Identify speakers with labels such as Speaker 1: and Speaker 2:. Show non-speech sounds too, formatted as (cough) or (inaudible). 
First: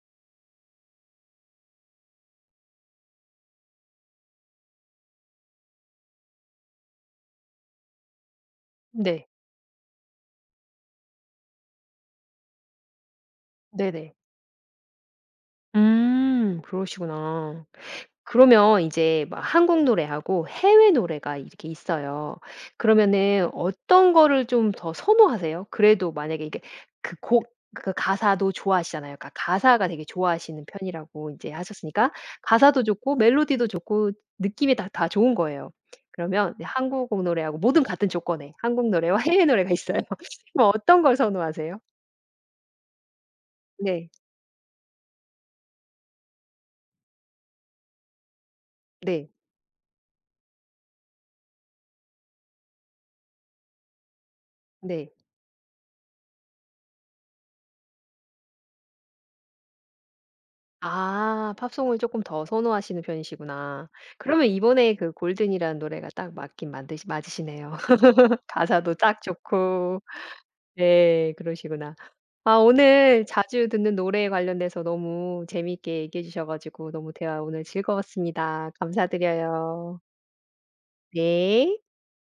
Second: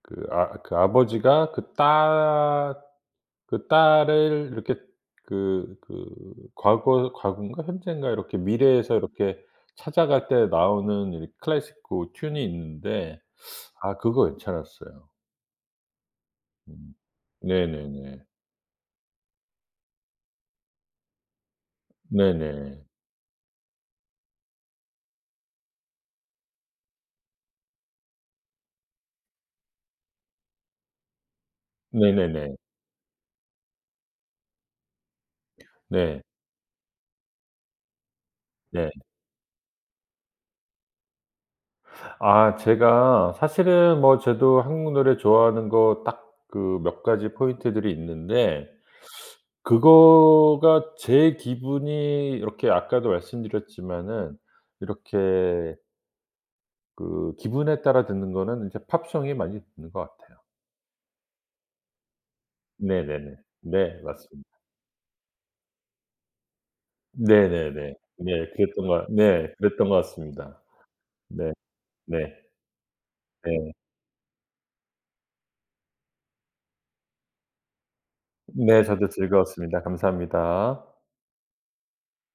Speaker 1: 그 아 그 아버지가 그 딸 그 딸을 이렇게 그, 그 과거 과건가? 현재인가 이렇게 미래에서
Speaker 2: 네.
Speaker 1: 이렇게 찾아갈 때 나오는 이 클래식 그 튠이 있는데 아
Speaker 2: 네네.
Speaker 1: 그거 괜찮았어요.
Speaker 2: 음.
Speaker 1: 음.
Speaker 2: 그러시구나.
Speaker 1: 네네네.
Speaker 2: 그러면 이제 막 한국 노래하고 해외 노래가 이렇게 있어요.
Speaker 1: 네네.
Speaker 2: 그러면은 어떤 거를 좀 더 선호하세요? 그래도 만약에 이게 그 곡 그 가사도 좋아하시잖아요. 그니까 가사가 되게 좋아하시는 편이라고 인제 하셨으니까.
Speaker 1: 네네네.
Speaker 2: 가사도 좋고 멜로디도 좋고 느낌이 다 다 좋은 거예요.
Speaker 1: 네.
Speaker 2: 그러면 이제 한국 노래하고 모든 같은 조건에 한국
Speaker 1: 네.
Speaker 2: 노래와 해외 노래가 있어요. 뭐 어떤 걸 선호하세요?
Speaker 1: 아. 제가 사실은
Speaker 2: 네.
Speaker 1: 뭐 저도 한국 노래 좋아하는 거 딱 그 몇 가지 포인트들이 있는데
Speaker 2: 네.
Speaker 1: 그거가 제 기분이 이렇게 아까도 말씀드렸지만은
Speaker 2: 네.
Speaker 1: 이렇게 그 기분에 따라 듣는 거는 인제 팝송이 많이 듣는 것 같아요.
Speaker 2: 아. 팝송을 쪼끔 더 선호하시는
Speaker 1: 네네네.
Speaker 2: 편이시구나.
Speaker 1: 네. 맞습니다.
Speaker 2: 그러면 이번에 그 골든이라는 노래가 딱 맞긴 만드신 맞으시네요.
Speaker 1: 네네네.
Speaker 2: (laughs)
Speaker 1: 예. 그랬던 거
Speaker 2: 가사도
Speaker 1: 같
Speaker 2: 딱
Speaker 1: 네. 그랬던 것
Speaker 2: 좋고.
Speaker 1: 같습니다.
Speaker 2: 네.
Speaker 1: 네.
Speaker 2: 그러시구나.
Speaker 1: 네.
Speaker 2: 아 오늘 자주
Speaker 1: 네.
Speaker 2: 듣는 노래에 관련돼서 너무 재미있게 얘기해 주셔 가지고 너무 대화 오늘 즐거웠습니다.
Speaker 1: 네. 저도 즐거웠습니다.
Speaker 2: 감사드려요.
Speaker 1: 감사합니다.
Speaker 2: 네.